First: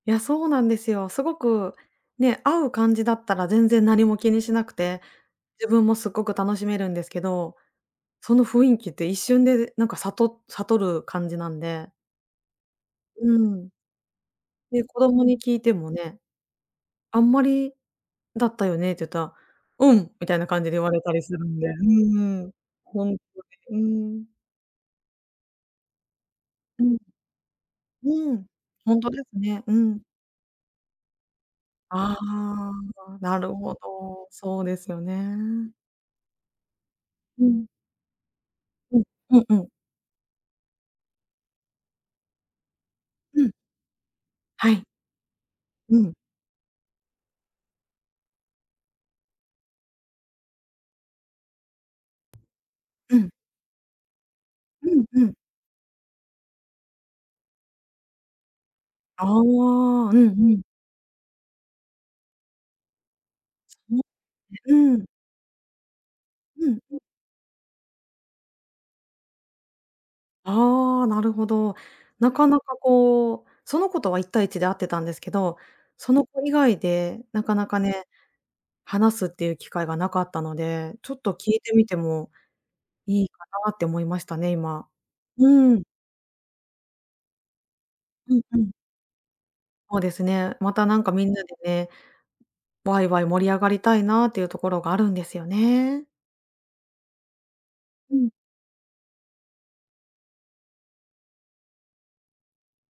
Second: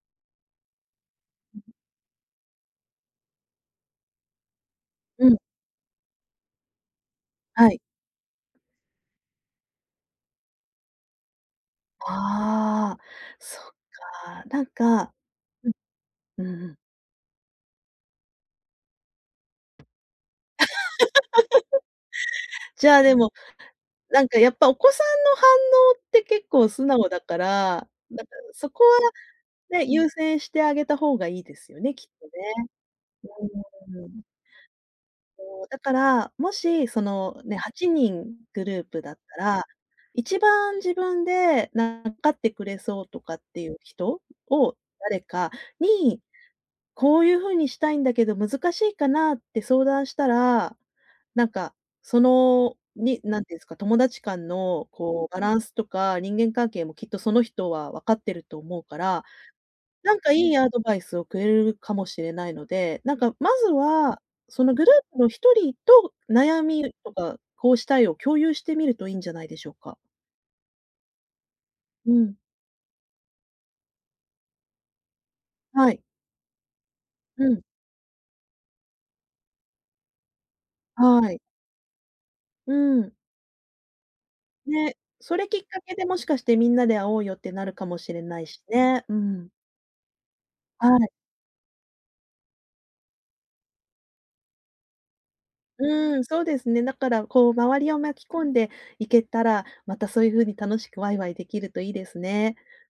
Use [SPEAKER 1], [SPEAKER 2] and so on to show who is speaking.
[SPEAKER 1] いや、そうなんですよ。すご
[SPEAKER 2] うん。
[SPEAKER 1] くね、合う感じだったら全然何も気にしなくて、
[SPEAKER 2] うん。
[SPEAKER 1] 自分もすっごく楽しめるんですけど、
[SPEAKER 2] はい。
[SPEAKER 1] その雰囲気って一瞬でなんか悟悟る感じなんで。
[SPEAKER 2] ああ、
[SPEAKER 1] う
[SPEAKER 2] そ
[SPEAKER 1] ん。
[SPEAKER 2] っか、なん
[SPEAKER 1] で、子
[SPEAKER 2] か
[SPEAKER 1] 供に聞い
[SPEAKER 2] う
[SPEAKER 1] て
[SPEAKER 2] ん、
[SPEAKER 1] もね
[SPEAKER 2] うん。
[SPEAKER 1] 「あんまりだったよね」って言ったら、「う ん」みたいな感じで言われたりするんで。うーん。
[SPEAKER 2] じゃあ、
[SPEAKER 1] ほ
[SPEAKER 2] で
[SPEAKER 1] んと
[SPEAKER 2] も、
[SPEAKER 1] に、うー
[SPEAKER 2] なん
[SPEAKER 1] ん。
[SPEAKER 2] かやっぱお子さんの反応って結構
[SPEAKER 1] う
[SPEAKER 2] 素
[SPEAKER 1] ん。
[SPEAKER 2] 直だから、なんか
[SPEAKER 1] うん。
[SPEAKER 2] そこ
[SPEAKER 1] ほ
[SPEAKER 2] は
[SPEAKER 1] んとですね。う
[SPEAKER 2] ね、
[SPEAKER 1] ん。
[SPEAKER 2] 優先してあげた方がいいですよね、きっ
[SPEAKER 1] あ
[SPEAKER 2] とね。
[SPEAKER 1] あ、なるほ
[SPEAKER 2] うーん。
[SPEAKER 1] ど。そうですよ
[SPEAKER 2] そう、
[SPEAKER 1] ね。
[SPEAKER 2] だから、もし、その、
[SPEAKER 1] う
[SPEAKER 2] ね、
[SPEAKER 1] ん。
[SPEAKER 2] 8人グルー
[SPEAKER 1] う
[SPEAKER 2] プ
[SPEAKER 1] ん、
[SPEAKER 2] だった
[SPEAKER 1] うんう
[SPEAKER 2] ら、
[SPEAKER 1] ん。
[SPEAKER 2] 一番自分で、なん、わかってくれそうとかっ
[SPEAKER 1] うん。
[SPEAKER 2] ていう人
[SPEAKER 1] は
[SPEAKER 2] を
[SPEAKER 1] い。
[SPEAKER 2] 誰か
[SPEAKER 1] うん。
[SPEAKER 2] に、「こういう風にしたいんだけど、難しいかな？」って相談したら、なんか、その、
[SPEAKER 1] う
[SPEAKER 2] に
[SPEAKER 1] ん。
[SPEAKER 2] なんていうんですか、友達間の
[SPEAKER 1] うんう
[SPEAKER 2] こ
[SPEAKER 1] ん。
[SPEAKER 2] うバランスとか、人間関係もきっとその人はわかってると思うか
[SPEAKER 1] あ
[SPEAKER 2] ら、
[SPEAKER 1] あ、う
[SPEAKER 2] な
[SPEAKER 1] ん
[SPEAKER 2] ん
[SPEAKER 1] う
[SPEAKER 2] かいい
[SPEAKER 1] ん。
[SPEAKER 2] アドバイスをくれるかもしれないので、なんかまず
[SPEAKER 1] そ、うん、ね、
[SPEAKER 2] は、そのグル
[SPEAKER 1] うーん。
[SPEAKER 2] ープの1人と悩
[SPEAKER 1] うん、
[SPEAKER 2] み
[SPEAKER 1] う。
[SPEAKER 2] とか、こうしたいを共有してみるといいんじゃないでしょうか。
[SPEAKER 1] ああ、なるほど。
[SPEAKER 2] う
[SPEAKER 1] な
[SPEAKER 2] ん。
[SPEAKER 1] かなかこう、その子とは1対1で会ってたんですけど、
[SPEAKER 2] はい。
[SPEAKER 1] その子以外で
[SPEAKER 2] う
[SPEAKER 1] なか
[SPEAKER 2] ん。
[SPEAKER 1] なかね。話すっていう機会がなかったので、ちょっ
[SPEAKER 2] は
[SPEAKER 1] と
[SPEAKER 2] い。
[SPEAKER 1] 聞いてみても
[SPEAKER 2] うん。
[SPEAKER 1] いいかなって思いましたね、今。
[SPEAKER 2] ね、それきっ
[SPEAKER 1] う
[SPEAKER 2] か
[SPEAKER 1] ん。
[SPEAKER 2] けで、もしかしてみんなで会おうよってなるかもしれ
[SPEAKER 1] う
[SPEAKER 2] な
[SPEAKER 1] ん
[SPEAKER 2] い
[SPEAKER 1] う
[SPEAKER 2] し
[SPEAKER 1] ん。
[SPEAKER 2] ね。うん。
[SPEAKER 1] そうですね。また
[SPEAKER 2] は
[SPEAKER 1] な
[SPEAKER 2] い。
[SPEAKER 1] んかみんなでね、わいわい盛り上がりたいなっていうところがあるんですよね。
[SPEAKER 2] うーん、そうですね。だからこう周りを
[SPEAKER 1] う
[SPEAKER 2] 巻き
[SPEAKER 1] ん。
[SPEAKER 2] 込んでいけたら、またそういう風に楽しくわいわいできるといいですね。